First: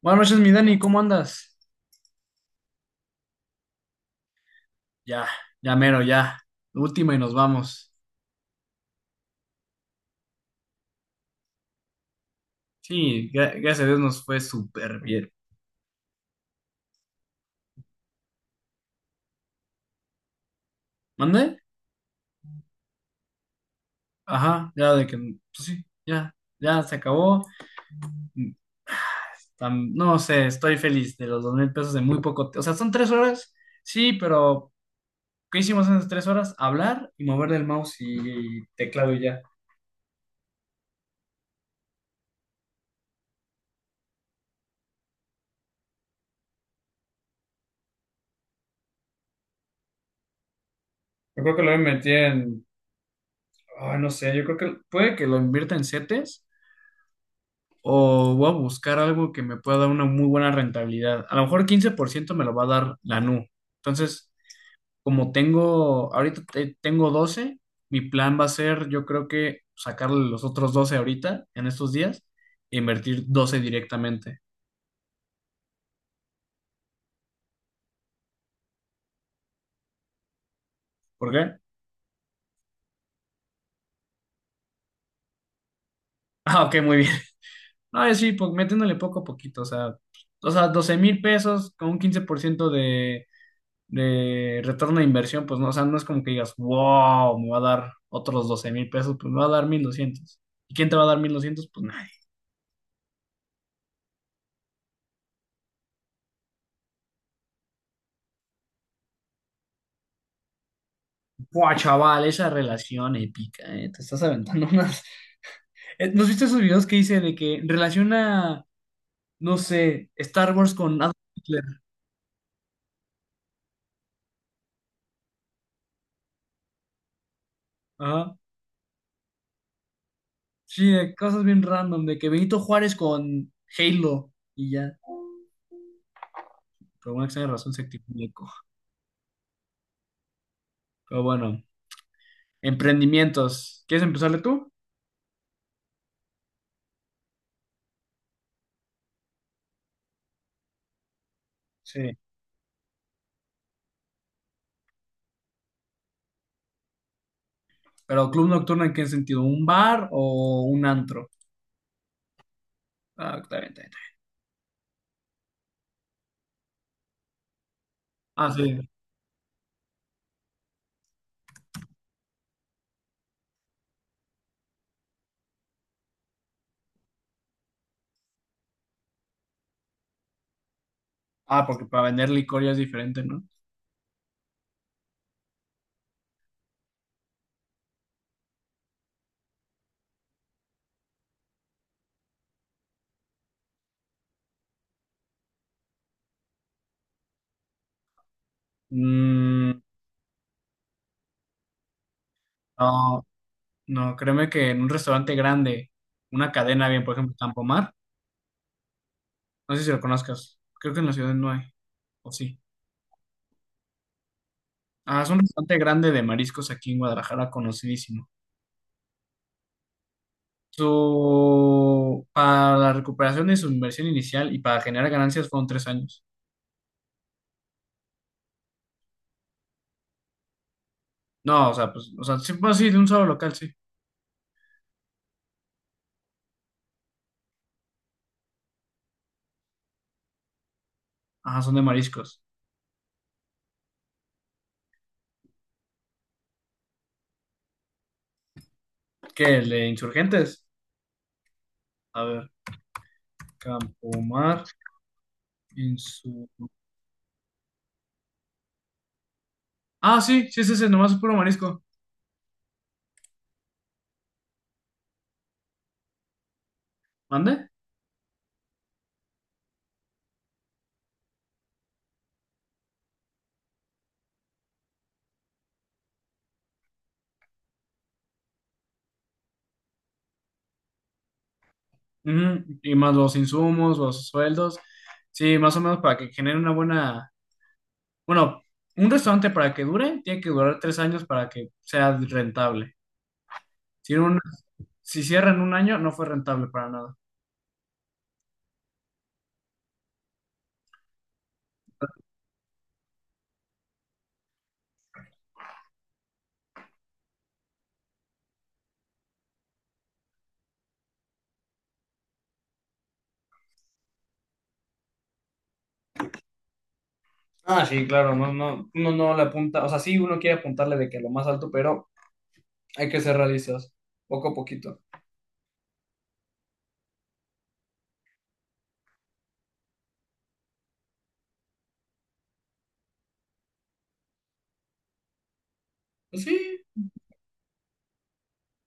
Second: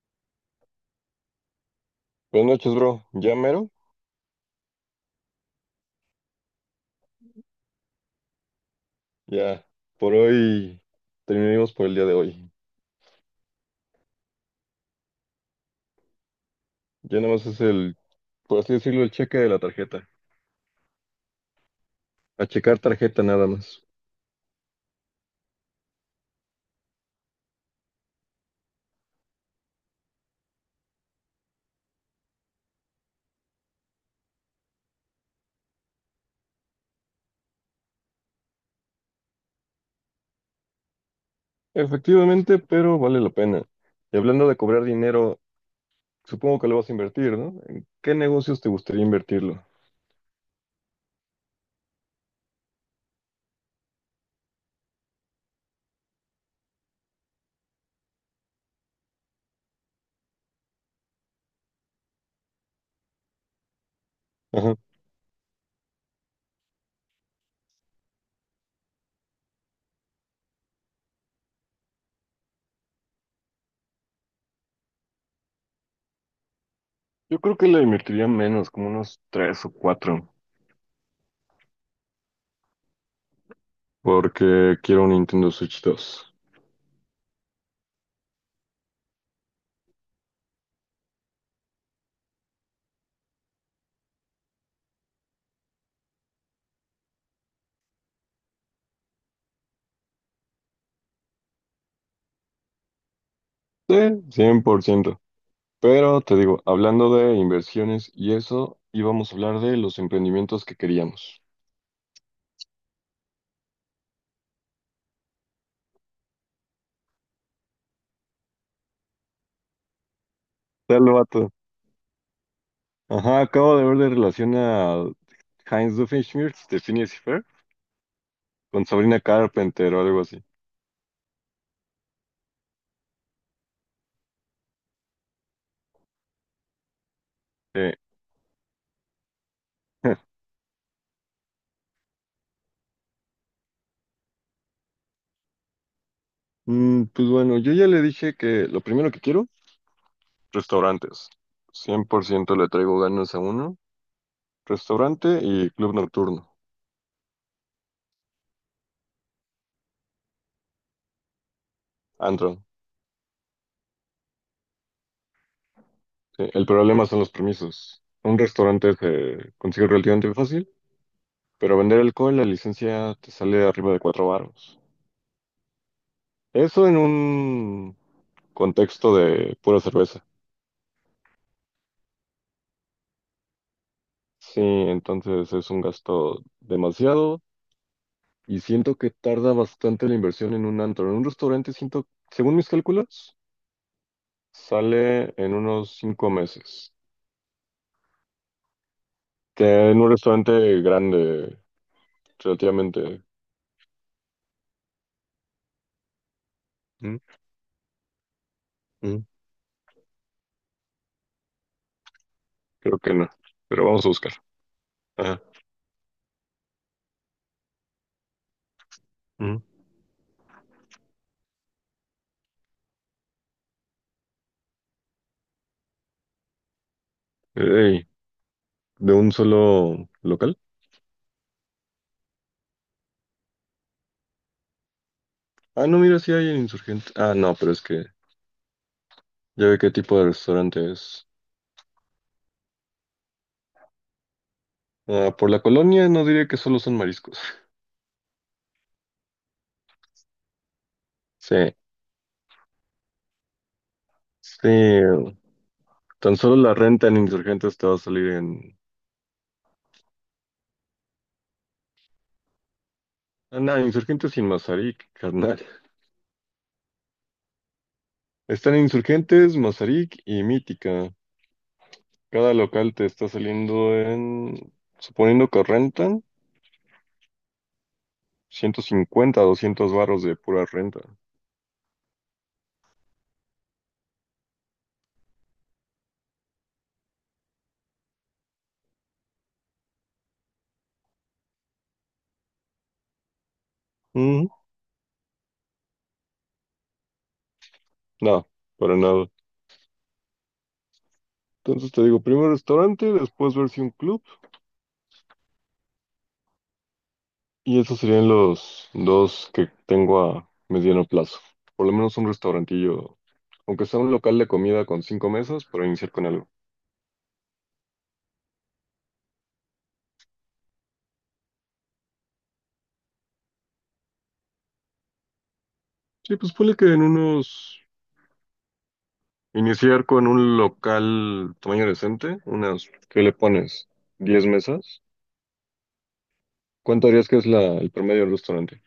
Buenas noches, mi Dani, ¿cómo andas? Buenas noches, bro. ¿Ya mero? Ya, ya mero, ya. Última y nos vamos. Ya. Por hoy terminamos por el día de hoy. Sí, gracias a Dios nos fue súper bien. Ya nada más es el, por así decirlo, el cheque de la tarjeta. ¿Mande? A checar tarjeta nada más. Ajá, ya de que, pues sí, ya, ya se acabó. No sé, estoy feliz de los $2,000 de muy poco. O sea, son 3 horas, sí, pero ¿qué hicimos en esas 3 horas? Hablar y mover el mouse y teclado y ya. Efectivamente, pero vale la pena. Y hablando de cobrar dinero, supongo que lo vas a invertir, ¿no? ¿En qué negocios te gustaría invertirlo? Yo creo que lo invertí en, ay, no sé, yo creo que puede que lo invierta en CETES o voy a buscar algo que me pueda dar una muy buena rentabilidad. A lo mejor 15% me lo va a dar la NU. Entonces, Ajá. como tengo, ahorita tengo 12. Mi plan va a ser, yo creo que sacarle los otros 12 ahorita, en estos días, e invertir 12 directamente. Yo creo que le invertiría menos, como unos tres o cuatro, ¿Por qué? porque quiero un Nintendo Switch 2. Ah, ok, muy bien. No, sí, pues metiéndole poco a poquito, o sea, $12,000 con un 15% de retorno de inversión, pues no, o sea, no es como que digas, wow, me va a dar otros $12,000, pues me va a dar 1,200. ¿Y quién te va a dar 1,200? Pues nadie. Sí, 100%. Pero te digo, hablando de inversiones y eso, íbamos a hablar de los emprendimientos que queríamos. Buah, chaval, esa relación épica, te estás aventando unas. ¿Nos viste esos videos que hice de que relaciona, no sé, Star Wars con Tal Adolf vato. Hitler? Ajá, acabo de ver de relación a Heinz Doofenshmirtz de Phineas y Ferb Ajá. con Sabrina Carpenter o algo así. Sí, de cosas bien random, de que Benito Juárez con Halo y ya. Por alguna extraña razón se Eh, activó un eco. Pero bueno, emprendimientos. ¿Quieres empezarle tú? Pues bueno, yo ya le dije que lo primero que quiero, restaurantes. Sí. 100% le traigo ganas a uno. Restaurante y club nocturno. Pero club nocturno en qué sentido, ¿un bar o un antro? Antro. Ah, está bien, está bien, Sí, el problema son los permisos. Un está bien. Ah, sí. restaurante se consigue relativamente fácil. Pero vender alcohol, la licencia te sale arriba de cuatro varos. Eso en un contexto de pura cerveza. Ah, porque para vender licor ya es diferente, ¿no? Sí, entonces es un gasto demasiado y siento que tarda bastante la inversión en un antro. En un restaurante siento, según mis cálculos, sale en unos cinco meses. Mm, Que en un restaurante grande, relativamente. no, no, créeme que en un restaurante grande, una cadena bien, por ¿Mm? ejemplo, Tampomar, ¿Mm? no sé si lo conozcas, creo que en la ciudad no hay, o sí. Creo que no. Pero vamos a buscar. Ah, es un Ajá. restaurante grande de mariscos aquí en Guadalajara, conocidísimo. ¿Mm? Para la recuperación de su inversión inicial y para generar ganancias fueron 3 años. Ey, ¿de un solo local? No, o sea, pues, o sea, sí, pues sí, de un solo local, sí. Ah, no, mira, sí hay en insurgentes. Ah, no, pero es que ya ve qué tipo de restaurante es. Ajá, son de mariscos. Ah, por la colonia no diría que solo son mariscos. ¿Qué? ¿El de Insurgentes? Sí, A ver, Campomar, sí. Tan Insu... solo la renta en Insurgentes te va a salir en... Ah, sí, sí, sí, sí, nomás es puro marisco. Ah, no, Insurgentes y Mazarik, carnal. ¿Mande? Están en Insurgentes, Mazarik y Mítica. Cada local te está saliendo en... Suponiendo que rentan, 150, 200 barros de pura renta. Ujú. Y más los insumos, los sueldos. Sí, más o menos para que genere una buena... Bueno, un restaurante para que dure, tiene que durar 3 años para que sea rentable. Si, Mm, si cierra en un año, no fue rentable para nada. no, para nada. Entonces te digo, primero restaurante, después ver si un club. Y esos serían los dos que tengo a mediano plazo. Por lo menos un restaurantillo, aunque sea un local de comida con 5 mesas, para iniciar con algo. Ah, sí, claro, no, no, uno no le apunta, o sea, sí, uno quiere apuntarle de que lo más alto, pero hay que ser realistas, poco a poquito. Sí, pues ponle que en unos... Iniciar con un local tamaño decente, unas... ¿Qué le pones? ¿10 mesas? Pues sí, ¿Cuánto harías que es el promedio del restaurante?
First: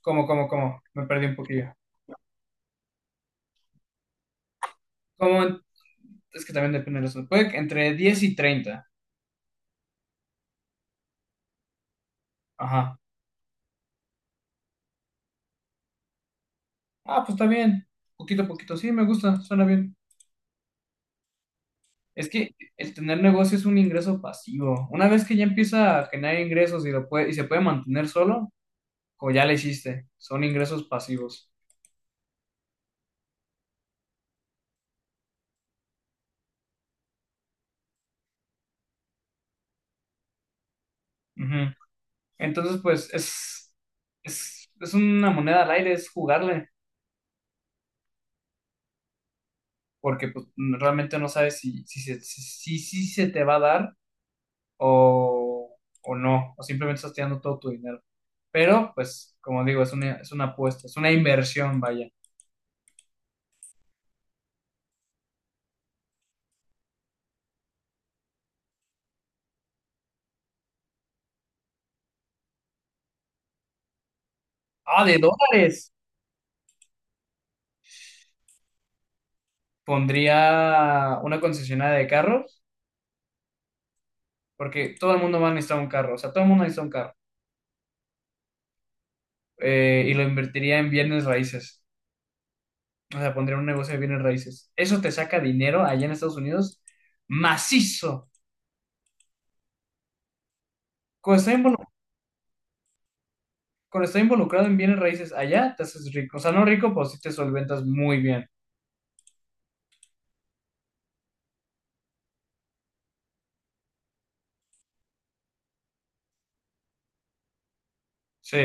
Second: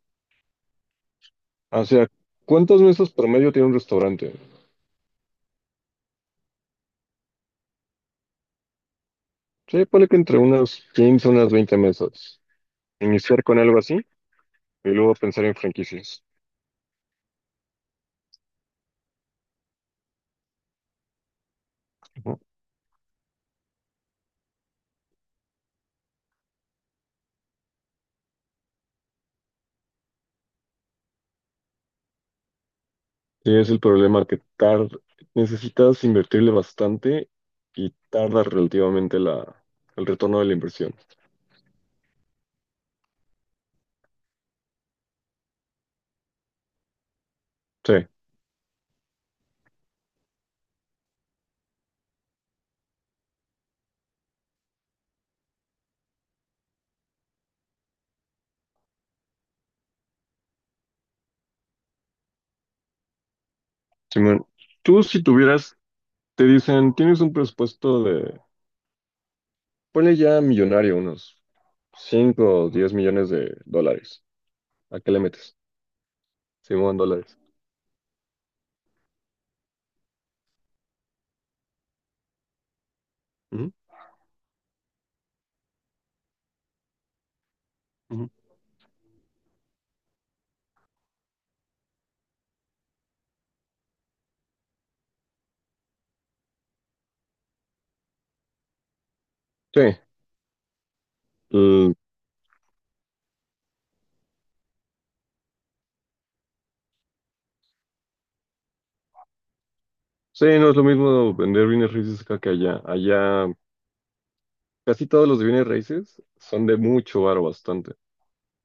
como, me perdí un poquillo. O sea, ¿cuántas mesas promedio tiene un restaurante? Como, es que también depende de la zona. Puede que entre 10 y 30. Sí, ponle que entre unas 15, unas 20 mesas. Ajá. Iniciar con algo así y luego pensar en franquicias. Ah, pues está bien. Poquito a poquito. Sí, me gusta, suena bien. Es que el tener negocio es un ingreso pasivo. Una vez que ya empieza a generar ingresos y se puede mantener solo, como ya le hiciste, son ingresos pasivos. Sí, es el problema que tarda, necesitas invertirle bastante y tarda relativamente el retorno de la inversión. Ujú. Entonces, pues es, es una moneda al aire, es jugarle, Sí, porque pues, realmente no sabes si se te va a dar o no, o simplemente estás tirando todo tu dinero. Pero, pues, como digo, es una apuesta, es una inversión, vaya. simón. Tú si tuvieras, te dicen, tienes un presupuesto de, ponle ya millonario, unos 5 o 10 millones de dólares. ¿A Ah, qué de le metes? dólares. Simón, dólares. Pondría una concesionaria de carros, Ujú, porque todo el mundo va a necesitar un carro, o sea, todo el mundo necesita un carro. ujú. Y lo invertiría en bienes raíces, o sea, pondría un negocio de bienes raíces. Eso te saca dinero allá en Estados Unidos macizo. Sí, Cuando estás involu- l- cuando estás involucrado en bienes raíces allá, te haces rico. O sea, no rico, pues sí te solventas muy bien. sí, no es lo mismo vender bienes raíces acá que allá. Allá casi todos los bienes raíces son de mucho varo, bastante. Sí,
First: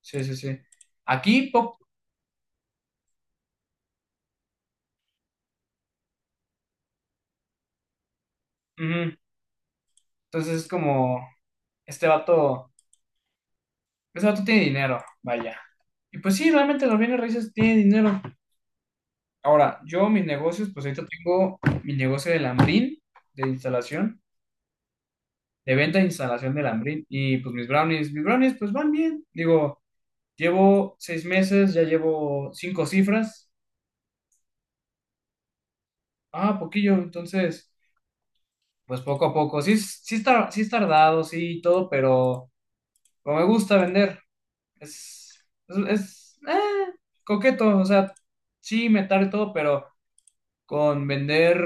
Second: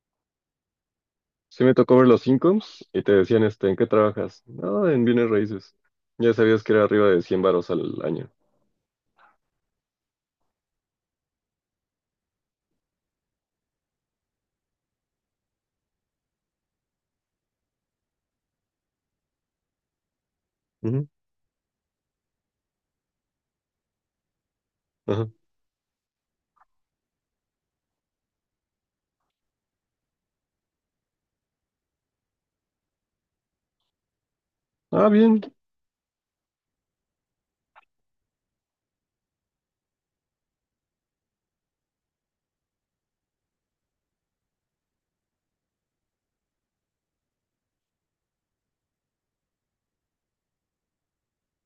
sí, sí, sí. Aquí, Sí me pop. tocó ver los incomes y te decían, este, ¿en qué trabajas? No, en bienes raíces. Ya sabías que era arriba de 100 varos al año. Ujú. Entonces es como, este vato, este vato tiene dinero, vaya. Y pues sí, realmente los bienes raíces tienen dinero. Ahora, yo mis negocios, pues ahorita Ujú, tengo mi negocio de lambrín, de instalación, ajá. de venta e instalación de lambrín. Y pues mis brownies, pues van bien. Digo, llevo 6 meses, ya llevo cinco cifras. Ah, bien. Ah, poquillo, entonces, pues poco a poco. Sí, sí, sí es tardado, sí, y todo, pero... Pero me gusta vender. Es, es coqueto, o sea, sí, metar y todo, pero con vender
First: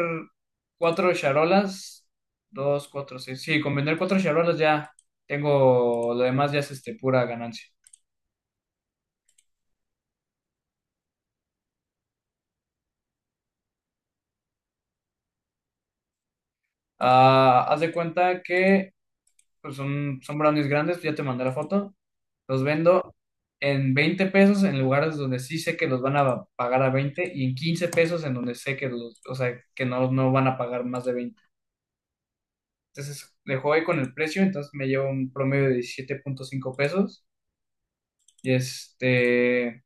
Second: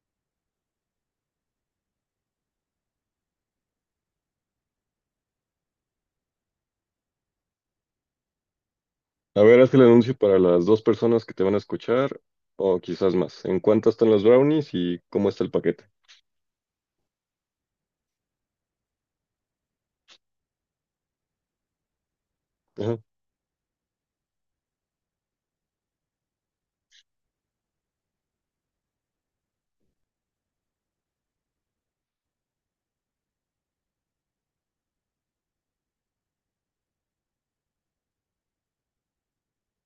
cuatro charolas, dos, cuatro, seis, sí, con vender cuatro charolas ya tengo, lo demás ya es este, pura ganancia. A ver, haz el anuncio para las dos personas que te van a escuchar, o quizás más. ¿En cuánto están los brownies y cómo está el paquete? Ah, haz de cuenta que pues son brownies grandes, ya te mandé la foto, los Ajá. vendo en $20 en lugares donde sí sé que los van a pagar a 20 y en $15 en donde sé que los, o sea, que no, no van a pagar más de 20. Entonces le jugué con el precio, entonces me llevo un promedio de $17.5. Y este,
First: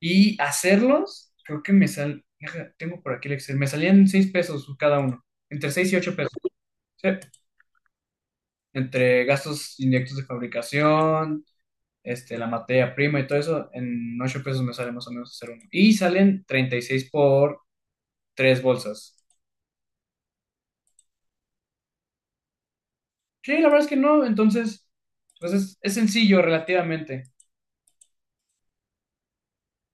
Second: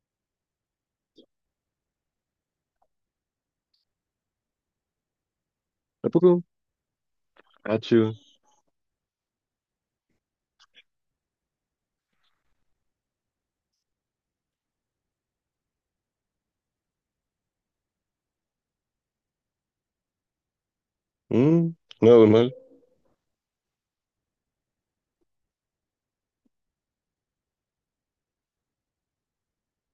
y hacerlos, creo que deja, tengo por aquí el Excel, me salían $6 cada uno, entre 6 y ¿A 8 pesos, poco? ¿sí? Ah, chido. Entre gastos indirectos de fabricación, este, la materia prima y todo eso, en $8 me sale más o menos hacer uno. Y salen 36 por 3 bolsas. Mm, nada mal. Sí, la verdad es que no, entonces, pues es, sencillo relativamente.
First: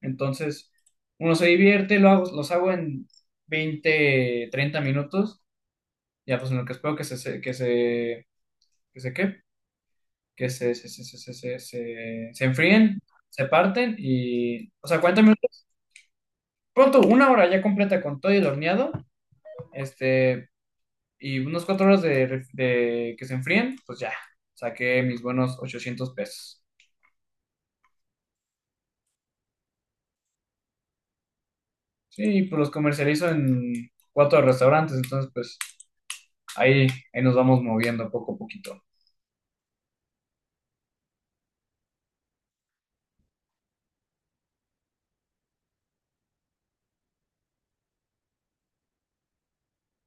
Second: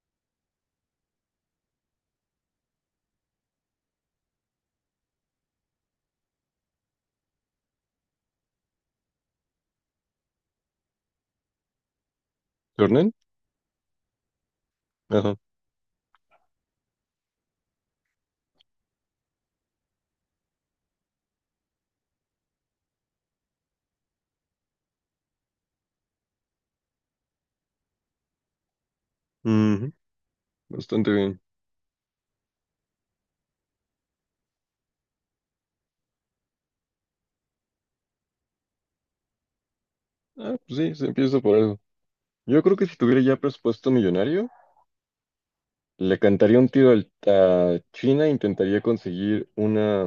Entonces, uno se divierte, lo hago, los hago en 20 30 minutos, ya pues en lo que espero que se, ¿qué? Que se enfríen, ¿Jornal? se parten y, o sea, 40 Ajá. minutos, pronto, una hora ya completa con todo y el horneado, este, y unos 4 horas de que se enfríen, pues ya, saqué mis buenos $800. Ujú, bastante bien. Sí, pues los comercializo en cuatro restaurantes, entonces pues ahí, ahí nos vamos moviendo poco a poquito. Ah, pues sí, se empieza por algo. Yo creo que si tuviera ya presupuesto millonario, le cantaría un tiro a China, intentaría conseguir una,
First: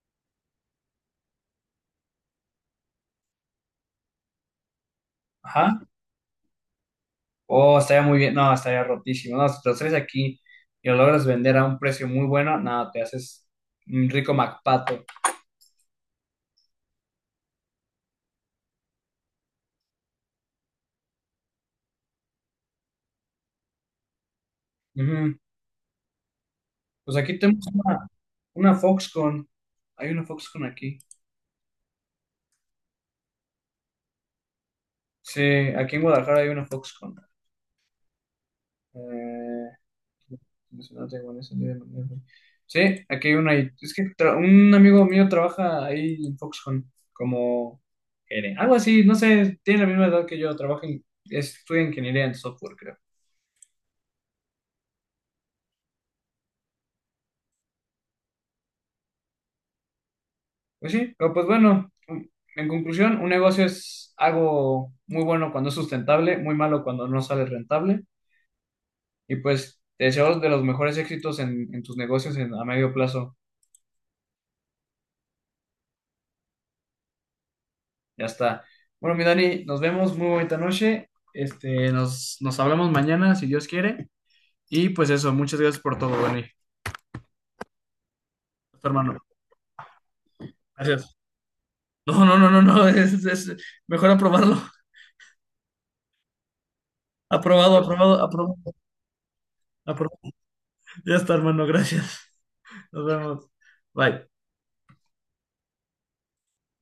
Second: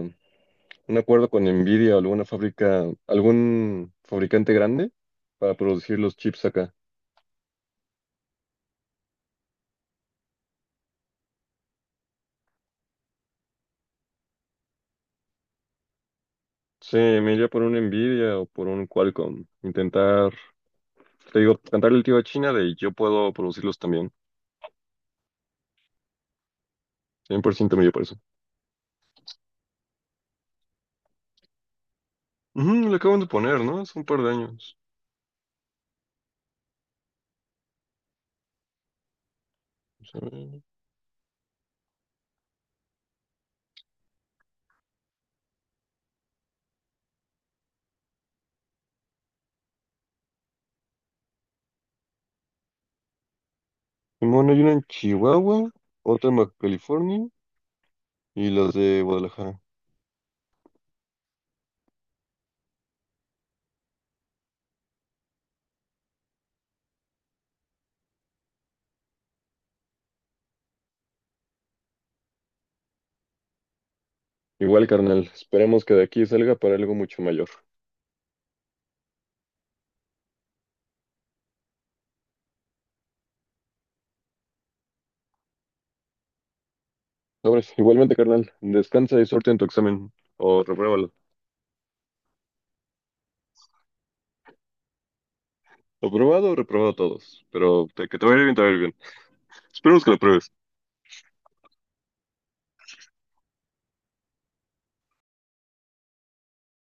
un acuerdo con Nvidia o alguna fábrica, algún fabricante grande para Ajá. producir los chips acá. Oh, estaría muy bien. No, estaría rotísimo. No, si te los traes aquí y lo logras vender a un precio muy bueno, no, te haces un rico MacPato. Sí, me iría por un Nvidia o por un Qualcomm. Intentar, te digo, cantarle el tiro a China de yo puedo producirlos también. Ujú. Pues aquí cien por tenemos ciento me iría por una, eso. una Foxconn. Hay una Foxconn aquí. Ujú, le acaban de poner, ¿no? Hace un par de años. Sí, aquí en Guadalajara hay una Foxconn. Eh, Vamos a ver. no tengo en ese día, no tengo. Sí, aquí hay una ahí. Es que un amigo mío trabaja ahí en Foxconn como gerente, algo así, no sé, tiene la misma edad que yo, estudia ingeniería en software, creo. Simón, hay una en Chihuahua, otra en Baja California y las de Guadalajara. Pues sí, pero pues bueno, en conclusión, un negocio es algo muy bueno cuando es sustentable, muy malo cuando no sale rentable. Y pues te deseo de los mejores éxitos en, tus negocios a medio plazo. Igual, carnal, esperemos que de aquí salga para algo mucho mayor. Ya está. Bueno, mi Dani, nos vemos, muy bonita noche. Este, nos hablamos mañana, si Dios quiere. Y pues eso, muchas gracias por todo, Dani. Sobres. Igualmente, carnal, Tu hermano. descansa y suerte en tu examen. O repruébalo. Gracias. No, no, no, no, no, es, mejor aprobarlo. Aprobado o reprobado todos. Aprobado, Pero aprobado, que te vaya bien, te aprobado, vaya bien. Esperemos que lo aprobado. pruebes. Ya está, hermano, gracias. Nos vemos. Bye.